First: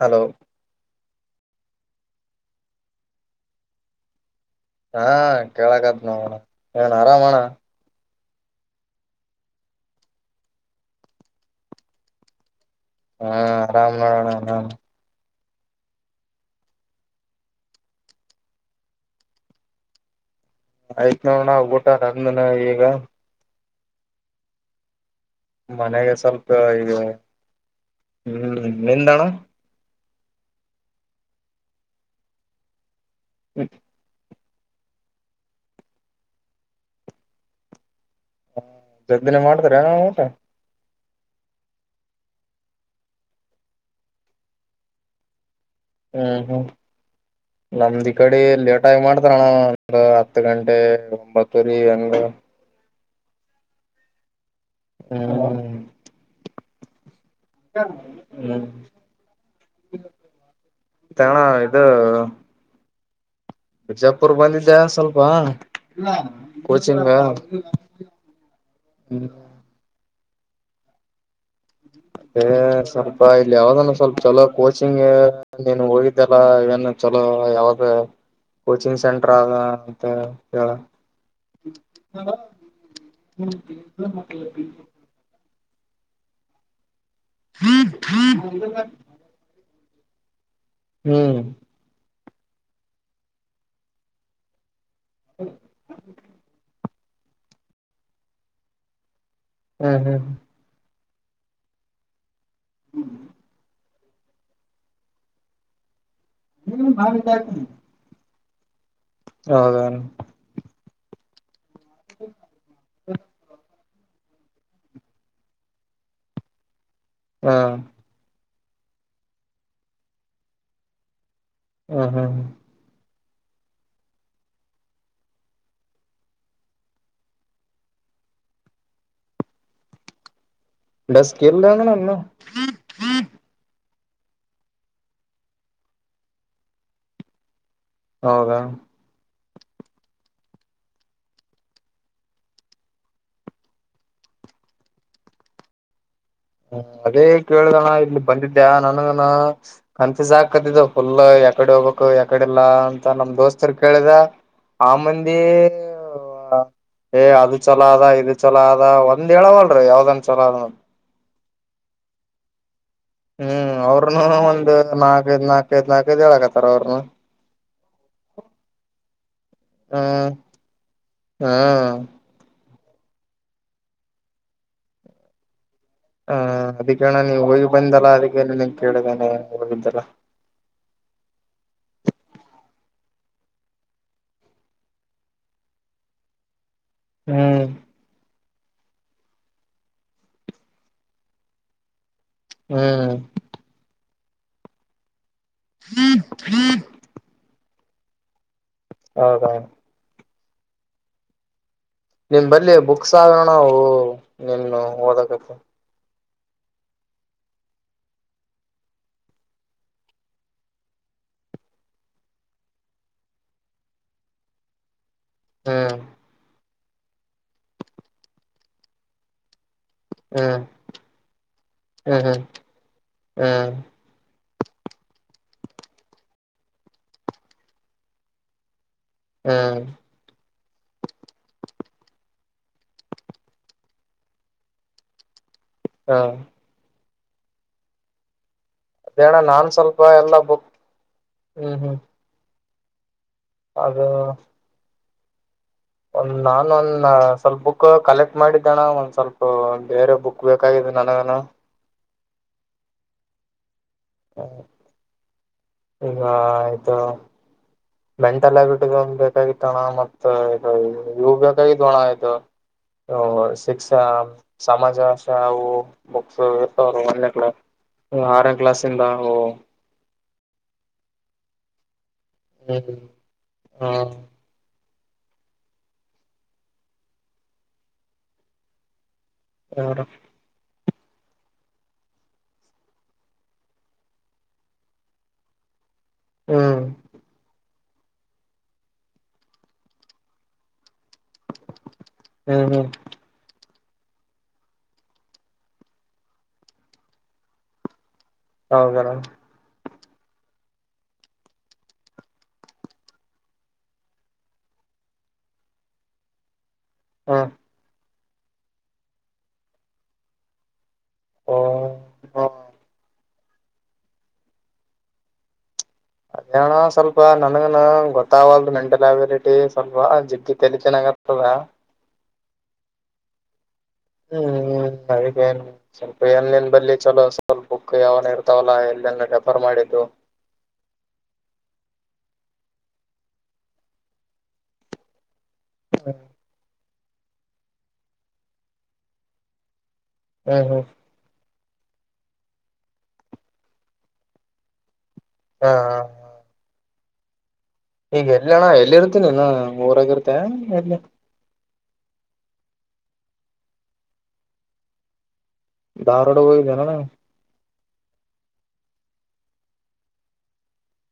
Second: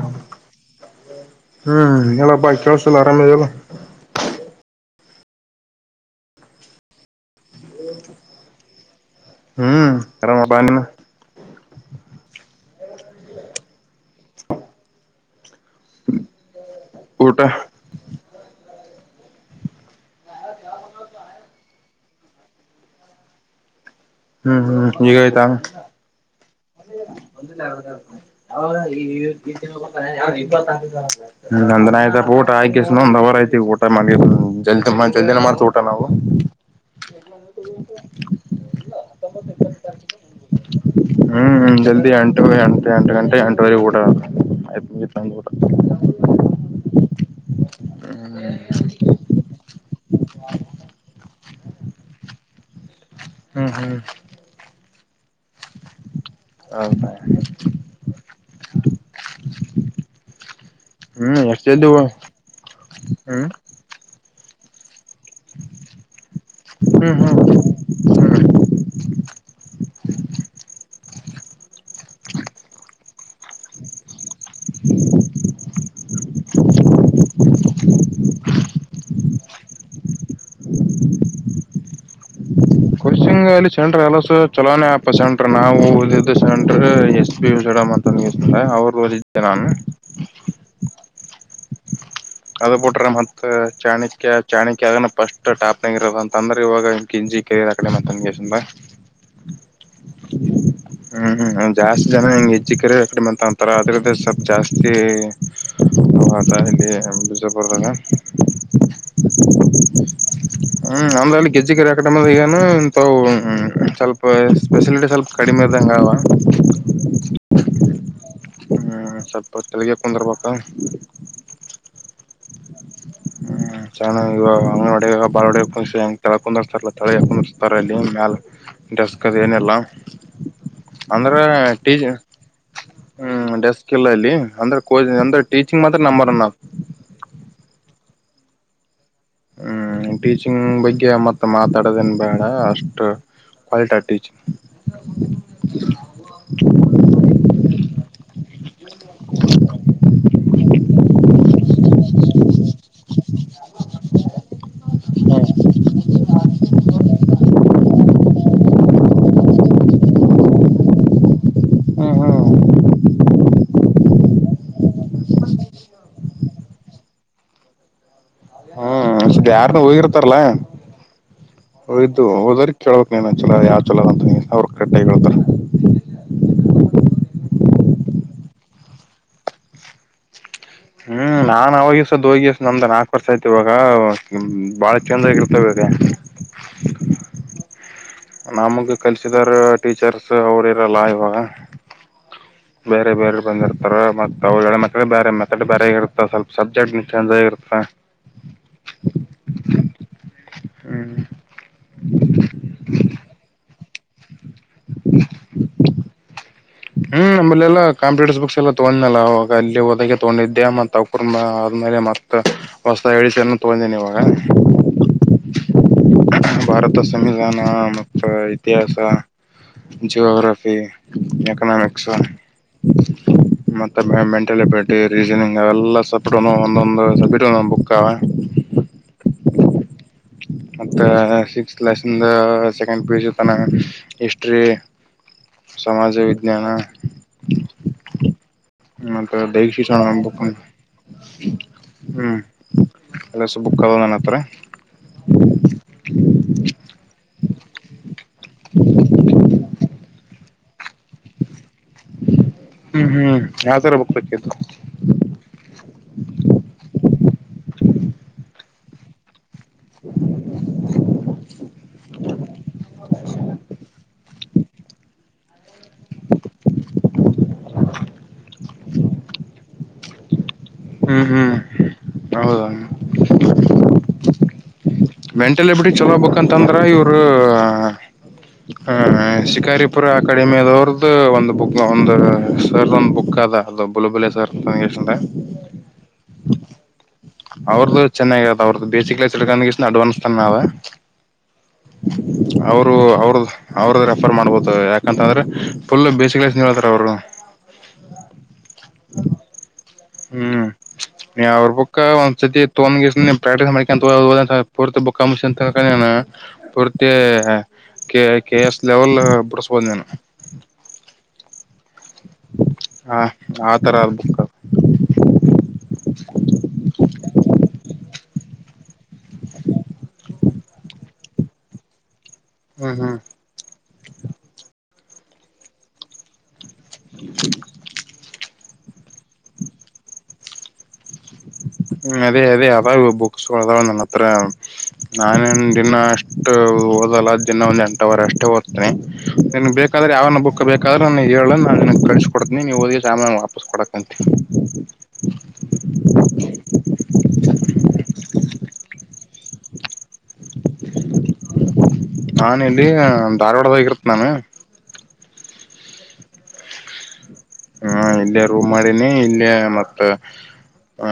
hello ಹ್ಮ್ ಎಲ್ಲಪ್ಪಾ ಕೆಲ್ಸಿಲ್ಲ ಆರಾಮದಲ್ಲ ಹಾ ಕೇಳಕತ್ ನಣ ಏನ್ ಆರಾಮಣ್ಣ ಹ್ಮ್ ಆರಾಮಬ ನಿಮ್ಮ ಹಾ ಆರಾಮ್ ನೋಡೋಣ ಹಾ ಊಟ ಆಯ್ತ್ ನೋ ನ್ಬಊಟ ಈಗ ಹ್ಮ್ ಹ್ಮ್ ನಿಗಯತಾ ಮನೆಗೆ ಸ್ವಲ್ಪ ಈಗ ಹ್ಮ್ ಒಂದಾಗ ನಿಂದಣ ನಂದನಾಯದ ಊಟ ಆಯಕ ದ ಅವರ ಆಐ್ತ ಊಟ ಮನ ಜಲ್ದಿ ಜಲ್ದಿಯಿನ ಮಾಡ್ತ ಊಟ ನಾವು ಹ ಸದ್ದಿನೇ ಮಾಡ್ತಾರೆ ನ ಊಟ ಹ [inaudible] ಹ್ಮ್ ಜಲ್ದಿ ಎಂಟು ಎಂಟು ಗಂಟೆ ಎಂಟವರೆ ಕೂಡ ಹ್ಮ್ ಹ್ಮ್ ನಂದ ಕಡೆ ಲೇಟಾಗಿ ಮಾಡ್ತಾರಣ ಒ ಹತ್ತು ಗಂಟೆ ಒಂಬತ್ತೂರಿ ಹಂಗ ಹ್ಮ್ ಹ್ಮ್ ಹ್ಮ ಹ ಹೌದಾ ಹ್ಮ್ ತಣ ಹ್ಮ್ ಇದು ಎಷ್ಟೇದ ಹ್ಮ್ ಬಿಜಾಪುರ್ ಬಂದಿದ್ದೆ ಸ್ವಲ್ಪ ಹ್ಮ್ ಹ್ಮ್ ಹ್ಮ್ ಸ್ವಲ್ಪ ಇಲ್ಲಿ ಯಾವ್ದನ್ನು ಸ್ವಲ್ಪ ಚಲೋ ಕೋಚಿಂಗ್ ನೀನು ಹೋಗಿದ್ದಲ್ಲ ಇವನು ಚಲೋ ಯಾವ್ದ ಕೋಚಿಂಗ್ ಸೆಂಟರ್ ಆ ಅಂತ ಹೇಳ ಫಶಿಂಗ್ಲ್ಲಿ ಸಂಟರ್ ಎಲ್ಲ ಚಲಾವೆ ಆಪ್ ಸೆಂ್ರರ್ ನಾವುದದು ಡಂತ ನೀರ ಅವ್ರು ಓದಿದ್ದೆ ನಾನು ಹ್ಮ್ ಅದ ಬಿಟ್ರೆ ಮತ್ ಚಾಣಕ್ಯ ಚಾಣ ಯಗಫಸ್ಟ್ಟಪ್ನಂಗ ಇರದ ಅಂದ್ರೆ ಇವಾಗ ಕಂಜಿ ಕೆರ ಕಡೆ ಮತನ್ಗೆಸ ಬ ಹ್ಮ್ ಹ್ಮ್ ಹ ಹ್ಮ್ ಹ್ಮ್್ ಜಾಸ್ತಿ ಜನ ಹೆಂಗ ಚಕ್ಕರೆ ಎ ಕಕಡೆಮ ಅಂತ ಅಂತರ ಆದ್ರೆ ಸಬ್ ಜಾಸ್ತಿ ಹ ಹತ ಹೇಳಲ್ಲಿ ಪೂಜಾಪೋನ ಹೌದ ಹ್ಮ್ ಅಂದ್ರಲ್ಲಿ ಕೆಜ್ಜಿಿಗೆ ರಾಕಟ ಮದ ಾನ ಇಂತ ಸ್ವಲ್ಪ ಸ್ಪೆಷಿಲಿಟಿ ಸ್ವಲ್ಪ ಕಡಿಮೆ ಇ್ದಂಗೆಲ್ವ ಹಾ ಹ್ಮ್ ಸಪ ಚಲ್ಲಿಗೆ ಪಂದ್ರ ಬಪ ಹಾ ಹಾ ಹ ಚೆನ್ನಾಗಿ ಇವಾಗ ಅಂಗ್ನವಾಡಗೆ ಭಾಳ ಒಡ ಕ ಹೆ ತಳ ಕುಂದರ್ತಾರಲ್ಲ ತಳ ಕುಂದ್ತಾರೆ ಇಲ್ಲಿ ಮ್ಯಾಲ ಡ್ರೆಸ್ಕ್ ಅದು ಏನೆಲ್ಲ ಅಂದ್ರ ಡೆಸ್ಕ್ ಇಲ್ಲ ಟಿ ಅಂದ್ರನು ಹ್ಮ ಡೆಸ್ಕ್ ಸಿಿಲ್ಲ ಇಲ್ಲಿ ಅಂದ್ರೆ ಕೋಚಂಗ್ ಅಂದ್ರೆ ಟೀಚಿಂಗ್ ಮಾತ್ರ ನಂಬರ್ ನ ಹೌದಾ ಹ್ಮ್ ಟೀಚಿಂಗ್ ಬಗ್ಗೆ ಮತ್ತೆ ಮಾತಾಡೋದೇನ್ ಬೇಡ ಅಷ್ಟು ಕ್ವಾಲಟಿ ಆ ಟೀಚಿಂಗ್ ಹ್ಮ ಅದೇ ಕೇಳ್ದಣ ಇಲ್ಲಿ ಬಂದಿದ್ದ್ಯಾ ನನಗ ಕನ್ಫ್ಯೂಸ್ ಆಕತಿದ್ದ ಫುಲ್ ಯಕಡೆ ಹೋಗ್ಬೇಕು ಯಾಕಡೆ ಇಲ್ಲಾ ಮ ನಮ್ ದೋಸ್ತರು ಕೇಳಿದ ಆ ಮಂದಿ ಏ ಅದು ಚಲೋ ಅದ ಇದು ಚಲೋ ಅದ ಒಂದ್ ಹೇಳವಲ್ರಿ ಯಾವ್ದನ್ ಚಾಲೂ ಅದ ಹ್ಮ್ ಹ್ಮ್ ಅವ್ರನು ಒಂದು ನಾಕೈಐದ್ ನಾಕ್ ಐದ್ ನಾಲ್ಕೈದ್ ಹೇಳಕತ್ತಾರ ಅವ್ರನು [unintelligible] ಯಾರನ್ನ ಹ್ಮ್ ಹೋಗಿರ್ತಾರಲ್ಲ ಹ್ಮ್ ಹೋಯಿತು ಹೋದರಿ ಕೇಳ್ಬೇಕು ನೀನು ಚಲೋ ಯಾವ ಚಲೋ ಬಂತ ಅವ್ರರು ಕಟ್ಟಾಗಿ ಹೇಳ್ತಾರೆ ಹ ಅದಕ್ಕೆಣ ನೀ ಹೋಗಿ ಬಂದಲ್ಲಾ ಅದಕ್ಕೆನ್ ಕೇಳಿದೇನೆ ಹೋಗಿದ್ದಲ್ಲ ಹ್ಮ್ ನಾನ್ ಅವಾಗಸದ ಹೋಗಿ ನಮ್ದ ನಾಲ್ಕು ವರ್ಷ ಆಯ್ತಿ ಇವಾಗ ಬಾಳ ಚಂದಗಿರ್ತವೆ ಹ್ಮ್ ನಮಗೆ ಕಲ್ಸಿದಾರ ಟೀಚರ್ಸ್ ಅವರು ಇರಲ್ಲ ಇವಾಗ ಹ್ಮ್ ಬೇರೆ ಬೇರೆ ಬಂದಿರ್ತಾರ ಮತ್ತೆ ತವುಗಳ ಮಕ್ಕಳ ಬೇರೆ ಮ ಕಟ್ ಬ್ಯಾರೆ ಇರುತ ಸ್ವಲ್ಪ ಸಬ್ಜೆಕ್ಟ್ ಚೇನ್ಜ್ ಆಗಿರುತ್ತ ಹೌದಾ ಹ್ಮ್ ನಿನ್ ಬಲ್ಲಿ ಬುಕ್ಸ್ ಆಗಣವು [inaudible] ನಿನ್ನು ಓದಕತ್ತ ಹ್ಮ್ ನಂಬಲಿಯಲ್ಲಾ ಕಾಂಪ್ಯೂಟರ್ಸ್ ಬುಕ್ಸ್ ಎಲ್ಲಾ ತೊಗೊಂಡನಲ್ಲ ಅವಾಗ ಅಲ್ಲಿ ಹದಕ್ಕೆ ತಗೊಂಡಿದ್ದೆ ಮತ್ತ ಅಕುರ್ ಆದ್ಮೇಲೆ ಮತ್ತ ಹೊಸ್ತಾಗಿ ಅಡ್ಡಿಷನ್ ತೊಗೊಂಡಿನಿ ಇವಾಗ ಹ್ಮ್ ಭಾರತ್ ಮತ್ ಸಂವಿಧಾನ ಮತ್ ಇತಿಹಾಸ ಹ್ಮ್ ಜಾಗ್ರಫಿ ಕ್ಷ ಹ್ಮ್ ಹ್ಮ್ ಹ್ಮ್ ಮತ್ತ [unintelligible] ಮೆಂಟಲ್ ಅಭಿಲಿಟಿ ರೀಸನಿಂಗ್ ಅವೆಲ್ಲ ಸತ್ರುನು ಒಂದೊಂದು ಸಬ್ಜೆಕ್ಟ್ ಒಂದೊಂದು ಬುಕ್ ಅವ ಹ್ಮ ಮತ್ತೆ six lesson second P U ಸಿತನ ಹಿಸ್ಟ್ರಿ ಹ್ಮ್ ಸಮಾಜವಿಜ್ಞಾನ [inaudible] ಅದೇಣ ಮತ್ತ ನಾನ್ ದೈಹಿಕ ಶಿಕ್ಷಣ ಸ್ವಲ್ಪ ಒಂದ್ ಎಲ್ಲಾ ಬುಕ್ ಒಂದು ಹ್ಮ್ ಅಲ್ಲಿ ಸು ಬುಕ್ಗಳ್ ಅದು ನನ್ ಹತ್ರ [inaudible] ಒಂದ್ ನಾನ ಒಂದ ಸ್ವಲ್ಪ ಬುಕ್ ಕಲೆಕ್ಟ್ ಮಾಡಿದ್ದಣ ಒಂದ್ ಸ್ವಲ್ಪ ಬೇರೆ ಬುಕ್ ಬೇಕಿದ್ದ ನನಗನು ಹ್ಮ್ ಹ್ಮ್ ಯಾವ್ತರ ಬುಕ್ ಬೇಕಿತ್ತು ಈಗ ಆಯ್ತ ಮೆಂಟಲ್ ಅಭಿಲಿಟಿದು ಒಂದ್ ಬೇಕಾಗಿತ್ತು ಕಣ ಮತ್ತೆ ಇವು ಬೇಕಗಿತು ಅಣ್ಣ ಇದು ಸಿಕ್ಸ್ಸ ಸಮಾಜ [unintelligible] ಹೊ ಬುಕ್ಸ್ ಇರ್ತರು ಒಂದೇ ಕ್ಲಾ ಆರನ ಕ್ಲಾಸ್ಂದ ಒ ಹ್ಮ್ ಹ್ಮ್ ಹೌದಾ ಹ್ಮ ಹಾ ಮೆಂಟಲಿಬಿಟಿ ಚಲೋ್ಬೇಕಂತಂದ್ರ ಇವರು ಶಿಕಾರಿಪುರ ಯಾರು ಅಕಾಡೆಮಿಯಾದವ್ರ ಒ ಒಂದು ಬುಕ್ ಒಂದು ಸರ್ದ ಒಂದ್ ಬುಕ್ ಅದ ಅದು ಬುಲಬಲೆ ಸರ್ ಅಂತಷ್ಟ ಹ್ಮ್ ಅವ್ರದ್ದು ಚೆನ್ನಾಗಿದ ಅವ್ರದ್ದ ಬಸಿಕ್ಸ್ಡ್ಕ ಅಡ್ವಾನ್ಸ್ ತಾವ ಹ್ಮ್ ಹ್ಮ್ ಅವರು ಅವ್ರ ಅವ್ರದ ರೆಫರ್ ಮಾಡ್ಬೋದು ಯಾಕಂತ ಅಂದ್ರೆ ಫುಲ್ ಬೇಸ ಕಲಸ್ತಾರ ಅವರು ಹೌದಣಾ ಹ್ಮ್ ನೀ ಅವ್ರ ಬುಕ್ಕ ಒಂದ್ಸತಿ ತೋ ಪ್ರಾಕ್ಟೀಸ್ ಮಾಡ್ ಪೂರ್ತಿ ಬುಕ್ಕ ಮು ಹ ಹ್ಮ್ ಕೆ ಕೆ ಎಸ್ ಲೆವೆಲ್ ಬಿಡಸ್ಬೋದು ನೀನು ಹ ಹ ಹಾ ಆತರ ಅರ್ಬೇಕ [inaudible] ಅದಣ ಸ್ವಲ್ಪ ನನ್ಗನ [inaudible] ಗೊತ್ತಾಗಲ್ದು ಮೆಂಟಲ್ ಅಬಿಲಿಟಿ ಸ್ವಲ್ಪ ಜಿಗ್ಗ ತಲಿ ಚೆನ್ನಾಗತದ ಹ್ಮ್ ಹ್ಮ್ ಹ ಸಲ್ಪರಿ ಲ್ಲಿ ಚಲೋ ಸ್ವಲ್ಪ ಬುಕ್ ಯಾವನ ಇರ್ತಾವಲ್ಲಾ ಎಲ್ಲೆಲ್ಲ ರೆಫರ್ ಮಾಡಿದ್ದು ಹ್ಮ್ ಅದೇ ಅದೇ ಅ ಬುಕ್ಸ್ದ ನನ್ನ ಹತ್ರ ನಾನೇನ್ ದಿನ ಅಷ್ಟು ದ ಒಂದ್ ಎಂಟವರ ಅಷ್ಟೇ ಓದ್ತೇನೆ ಬೇಕ ್ರೆ ಅವ್ರನ್ನ ಬು ಹ್ಮ್ ಹ್ಮ್ ಬೇಕಾದ್ರ ಹೇಳ ಕಳಿಸ್ ಕೊಡ್ತೀನಿ ನೀವು ಹದಿ ಸಾಮಾನ ವಾಪಸ್ ಕೊಡಕ್ಂತಿ ಹಾ ಹಾ ಈಗ ಎಲ್ಲಿ ಅಣ್ಣ ಎಲ್ಲಿ ಇರ್ತೀನ ನೀನು ಊರಗರ್ತ ಹ ಎಲ್ಲ ನಾನ ಇಲ್ಲಿ ಧಾರವಾಡದ ಹೋಗಿರುತ್ತೆ ನಾನು ಧಾರವಾಡ ಹೋಗಿದೆನ ನ ಹ್ಮ ಇಲ್ಲೇ ರೂಮ್ ಮಾಡಿನಿ ಇಲ್ಲೇ ಮತ್ತ ಹ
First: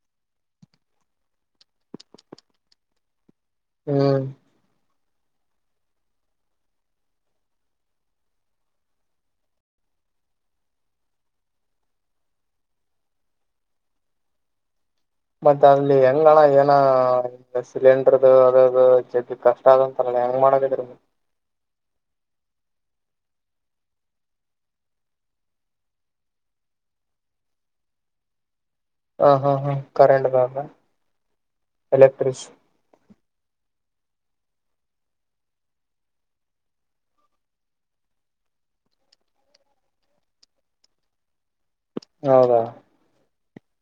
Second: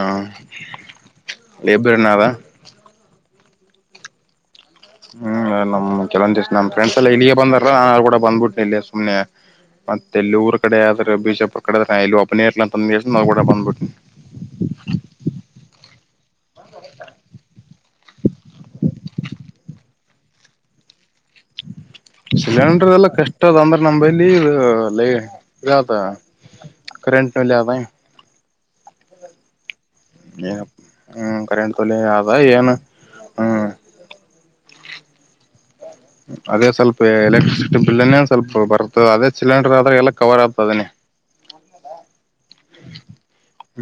ಲೇಬರ್ನದ ಹ್ಮ್ ಹ್ಮ್ ನಮ್ ಕೆಲವೊ ನಮ ಫ್ರೆಂಡ್ಸ್ ಎಲ್ಲಾ ಇಲ್ಲಿಗೆೇ ಬಂದಾರ ನಾನ ಕೂಡ ಬಂದ್ಬಿಟ್ನಿ ಇ ಸುಮ್ನೆ ಮತ್ತೆ ಎಲ್ಲಿ ಊರ್ ಕಡೆ ಆದ್ರ ಬಿಜಾಪುರ್ ಕಡೆ ಆದ್ರೆ ಎಲ್ಲ ಅಬ್ನಯ ಇರ್ಲ ಅಂತಂದ ಕೂಡ ಬಂದ್ಬಿಟ್ನಿ ಮತ್ತ ಅಲ್ಲಿ ಹೆಂಗ ಅಣ ಏನ ಸಿಲಿಂಡರ್ದು ಅದದು ಜಡ್ ಕಷ್ಟ ಆದಂತಾರಲ್ಲ ಹೆಂಗ್ ಮಾಡಕಡ್ರ ಮ ಸಿಲಿಂಡರ್ ಎಲ್ಲ ಕಷ್ಟ ಅದ ಅಂದ್ರೆ ನಮಲ್ಲಿತ ಕರೆಂಟ್ನಲ್ಲಿ ಆದ ಹ ಹಾ ಹಾ ಕರೆಂಟ್ದಾಗ ಹ್ಮ್ ಕರಾಣ ತಲ್ಲ ಅದ ಎಲೆಕ್ಟ್ರಿಕ್ ಾನ ಹ್ಮ್ ಅದೇ ಸ್ವಲ್ಪ ಎಲೆಕ್ಟ್ರಿಸಿಟಿ ಬಿಲ್ನ್ನೇ ಸ್ವಲ್ಪ ಬರ್ತ ಅದೇ ಸಿಲಿಂಡರ್ ಆದ್ರೆ ಎಲ್ಲ ಕವರ್ ಆಗ್ತದನೇ ಹೌದಾ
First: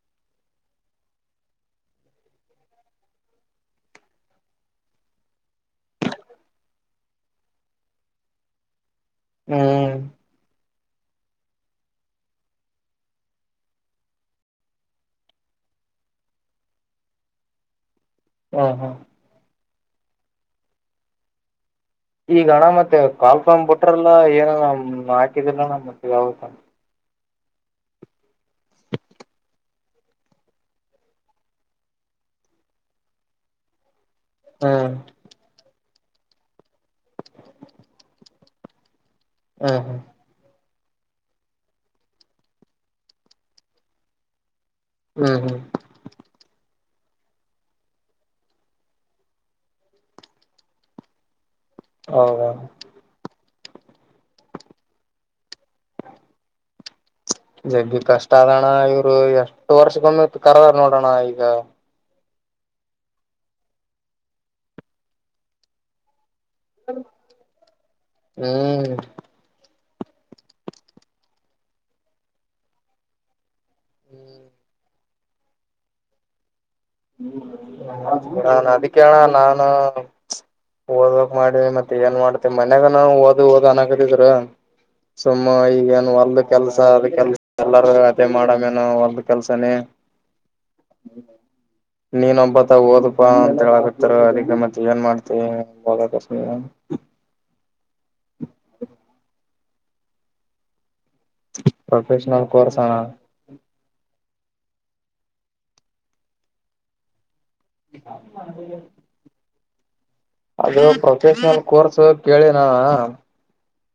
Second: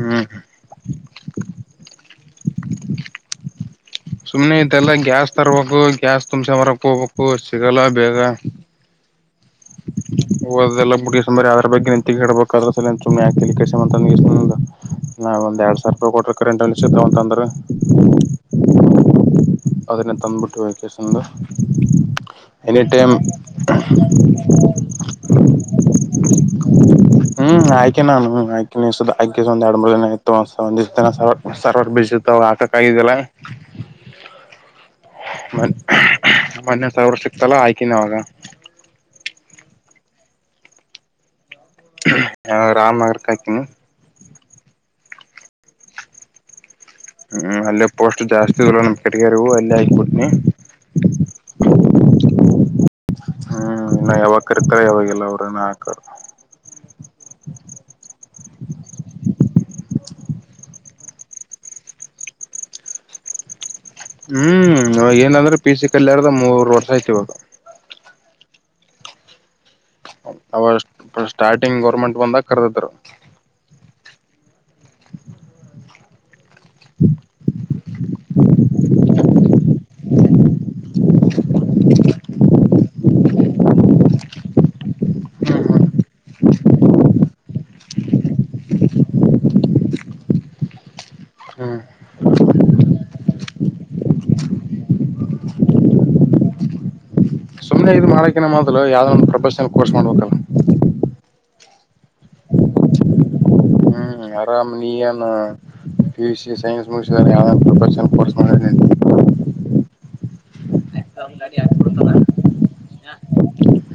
ಹ್ಮ್ ಸುಮ್ನೆ ಇತೆಲ್ಲ ಗ್ಯಾಸ್ ತರ್ಬೇಕು ಗ್ಯಾಸ್ ತುಂಬ್ಸ ಮರಕ್ ಹೋಗ್ಬೇಕು ಸಿಗಲ್ಲ ಬೇಗ ಹ್ಮ್ ಇದೆಲ್ಲ ಬಿಡಿಸಂಬರಿ ಅದ್ರ ಬಗ್ಗೆ ನಿಂತಿಡಬೇಕು ಅ್ರ ಸಲುಮ್ಮನೆಾಕ ಕಂತ ಒಂದ ಎರಡ್ ಸಾವರ ರೂಪಾಯಿ ಕೊಟ್ಟ್ರೆ ಕರೆಂಟ್ ಅಿಸ ಅಂತಂದ್ರೆ ಹ್ಮ ಹಾ ಅದೇ ತಂದ್ಬಿಟ್ಟು ವಕೇೇಶನ್ ಈಗಣ ಮತ್ತೆ ಕಾಲ್ಕಂಬ್ ಬಿಟ್ರಲ್ಲ ನ್ ಹಾಕಿದ್ರ ನ್ ಮತ್ತ ಯಾವ ಹ್ಮ್ ಆಯ್ಕೆ ನಾನು ಆಾಕಿನಿ ಹಾಕ ಒಂದ ಎರಡು್ಮಳನ ಇತ್ತುವ ಸರ್ವರ್ ಬಿಸತ್ತು ಅವ ಹಾಕಕ್ ಆಗಿದಲ್ಲ ಹ್ಮ [inaudible] ಮೊನ್ನ ಸಾವಿರ ಸಿಗ್ತಲ್ಲ ಆಯ್ಕಿನ ಅವಾಗ ಹ್ಮ ಹಾ [inaudible] ರಾಮನಗರಕ್ಕೆ ಹಕೀನಿ ಹ್ಮ್ ಹ್ಮ್ ಹ್ಮ್ ಅಲ್ಲೇ ಪೋಸ್ಟ್ ಜಾಸ್ತಿ ನಮ್ಮ ಕಟಗಾರಿವು ಅಲ್ಲೇ ಹಾಕ್ಬಿಟ್ನಿ ಹ ಹ್ಮ್ ಇನ್ನು ಯಾವಾಗ ಕರಿತಾರೆ ಯಾವಾಗೆಲ್ಲ ಅವ್ರನ್ನ ಹಾಕರ್ ಜಗ್ಗಿ ಕಷ್ಟ ಆದಣ ಇವ್ರು ಎಷ್ಟು ವರ್ಷಕ್ಕೊಮ್ಮ ಕರದಾರ ನೋಡ್ ಪ್ರಣಾಯಕ ಹ್ಮ್ ಏನಂದ್ರೆ ಪಿಸಿ ಕಲ್ಯಾರದ ಮೂರು ವರ್ಷ ಆಯತಿವದು ಹ್ಮ್ ಅವ ಸ್ಟಾರ್ಟಿಂಗ್ ಗೋರ್ಮೆಂಟ್ ಬಂದ ಕರ್ದಿದರು ಹ್ಮ್ ನನ್ ಅದಕ್ಕೆಣ ನಾನು ಓದ್ಬೇಕಕ್ ಮಾಡಿ ಮತ್ತೆ ಏನ್ ಮಾಡ್ತೇ ಮನ್ಯಾಗ ನ ಓದ ಓದ್ ಅನಕತಿದರು ಸುಮ್ಮ ಈಗೇಏನ್ ಒಲ್ದ ಕೆಲ್ಸ ಅದ ಕೆಲ್ಸ ಎಲ್ಲಾರೂ ಅದೇ ಮಾಡಮ್ಮೇನ ಒಲ್ದ ಕೆಲ್ಸನೇ ಹ್ಮ್ ನೀನ್ೊಬ್ಬತ ಓದಪಾ ಅಂತ ಹೇಳಕತ್ತ ಅದಕ್ಕೆ ಮತ್ತೆ ಏನ್ ಮಾಡ್ತಿ ಹಕ ಸುಮ್ಮ್ನೆ ಇದು ಮಾಡಕನ ಮಾತ್ರ ಯಾವ್ದೊಂದು ಪ್ರಬಶನಲ್ ಕೋರ್ಸ್ ಮಾಡ್ಬೇಕಲ್ಲ ಪ್ರೊಫೆಷನಲ್ ಕರ್ಸಣ ಹ್ಮ ಆರಾಮ್ ನೀಯನ್ ಪಿ ಯು ಸಿ ಸೈನ್ಸ್ ಮುಗ [inaudible] ಅದ ನ ಕೋರ್ಸ್ ಕೇಳಿಿನ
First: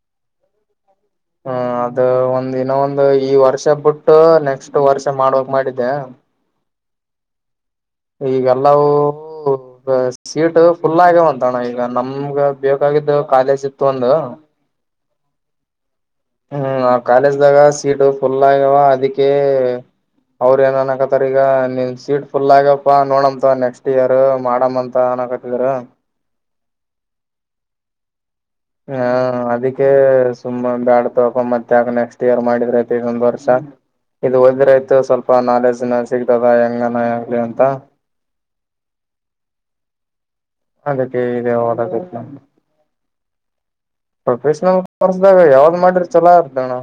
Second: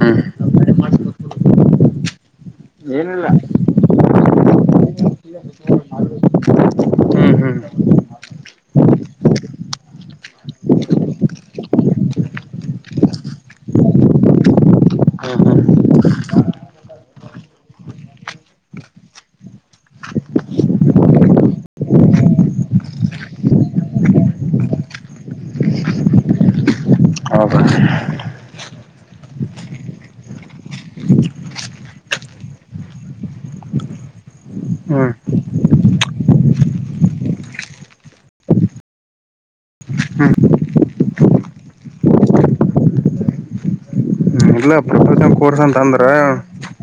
ಹ್ಮ್ ಹ್ಮ ಅದು ಒ ಇನ್ನ ಒಂದು ಏನಿಲ್ಲ ಈ ವರ್ಷ ಬಿಟ್ಟು ನೆಕ್ಸ್ಟ್ ಎ ವರ್ಷ ಮಾಡುವಕ್ ಮಾಡಿದ್ದೆ ಹ್ಮ್ ಹ್ಮ್ ಈಗಲ್ಲವುೂ ಸೀಟ್ ಫುಲ್ ಆಗ್ಯವಂತಣ ಈಗ ನಮ್ಗ ಬೇಕಾಗಿದ್ದ ಕಾಲೇಜ್ ಇತ್ತು ಒಂದು ಹ್ಮ್ ಹ್ಮ್ ಹ್ಮ್ ಆ ಕಾಲೇಜ್ದಾಗ ಸೀಟ್ ಫುಲ್ ಆಗ್ಯವ ಅದಿಕ ಅವ್ರ ಏನ ಅನ್ಕತ್ತಾರ ಈಗ ನಿಮ ಸೀಟ್ ಫುಲ್ ಆಗಪ್ಪ ನೋಡಮತ್ವ ನೆಕ್ಸ್ಟ್ ಇಯರ್ ಮಾಡಮಂತ ಅನಕತ್ತಿದ್ರ ಹೌದಾ ಹಾ ಅದಕ್ಕೆ ಸುಮ್ಮ ಬ್ಯಾಡ್ತ ಮತ್ತೆ ಆ ನೆಕ್ಸ್ಟ್ ಇಯರ್ ಮಾಡಿದ್ರಐತ ಇೊಂದ್ ವರ್ಷ ಇದು ಹೋದ್ರೈತ ಹ್ಮ್ ಸ್ವಲ್ಪ ನಾಲೆಜ್ನ ಸಿಗ್ತದ ಹೆಂಗನ ಯಗ್ಲಿ ಅಂತ ಹ್ಮ್ ಅದಕ್ಕೆ ಇದೆ ಹದ ಇಲ್ಲ ಪ್ರಪೋಜನ್ ಕೋರ್ಸ್ದಾಗ ಕೋರ್ಸ್ ಅಂತ ಯಾವ್ದ್ ಮಾಡಿದ್ರ ಅಂದ್ರೆ ಚಲೋ ಇರ್ತದಣ್ಣ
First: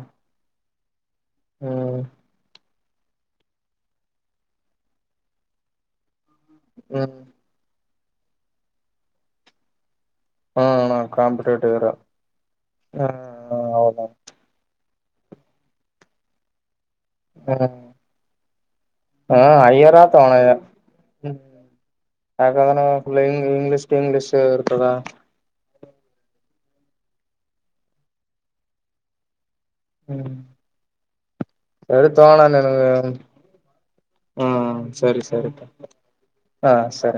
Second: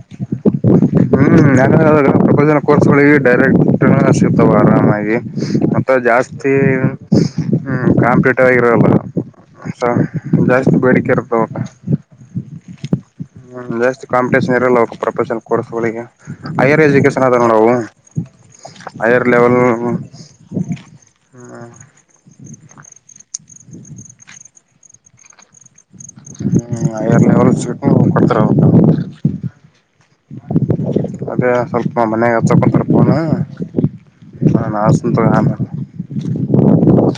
ಹ್ಮ್ ಹ್ಮ ಪ್ರಪೋನ ಕೋರ್ಸ್ಗಳಿಗೆ ಡೈರೆಕ್ಟ್ ಸಿಗ್ತಾವ ಆರಾಮಾಗಿ ಮ ಜಾಸ್ತಿ ಹ್ಮ್ ಹ್ಮ ಹ ಕಾಂಪ್ಲೀಟ ಆಾಗಿರೋಲ್ಲ ಹಾ ಜಾಸ್ತಿ ಅಣ್ಣ ಬೇಡಿಕೆ ಇರದುು ಕಾಂಪಿಟೇಟಿವ್ ಇರ ಹ ಹ್ಮ್ ಹೌದ ಜಾಸ್ತಿ ಕಾಪಟೇಷನ್ ಇರಲ್ಲ ಜ ಕೋಡಸುಗಳಿಗೆ ಹೈಯರ್ ಎಜುಕೇಟ್ ಹ್ಮ ಹೈಯರ್ ಹ್ಮ ಲೆವೆಲ್ ಅಯ್ಯರ ತಗಣ್ಮ ಯಾಕಂದ್ರೆಫು ಇಂಗ್ಲಷ್ ಟು ಇಂಗ್ಲೀಷ್ ಇರ್ತದಾ ಹ್ಮ್ ಎರನೇ ಕೊಡ್ತಾರೆ ಹ್ಮ್ ಅದೇ ಸ್ವಲ್ಪ ಸರಿ ಮನೆಾಗ ಹ ತಗೋಣ ತಕ್ಕೊತಾರೆ ನಿನಗೆ ಫೋನು ನಾನು ಹ್ಮ್ ಆಸನ್ ಸರಿ ಸರಿ ತ ಹಾ ಸರಿ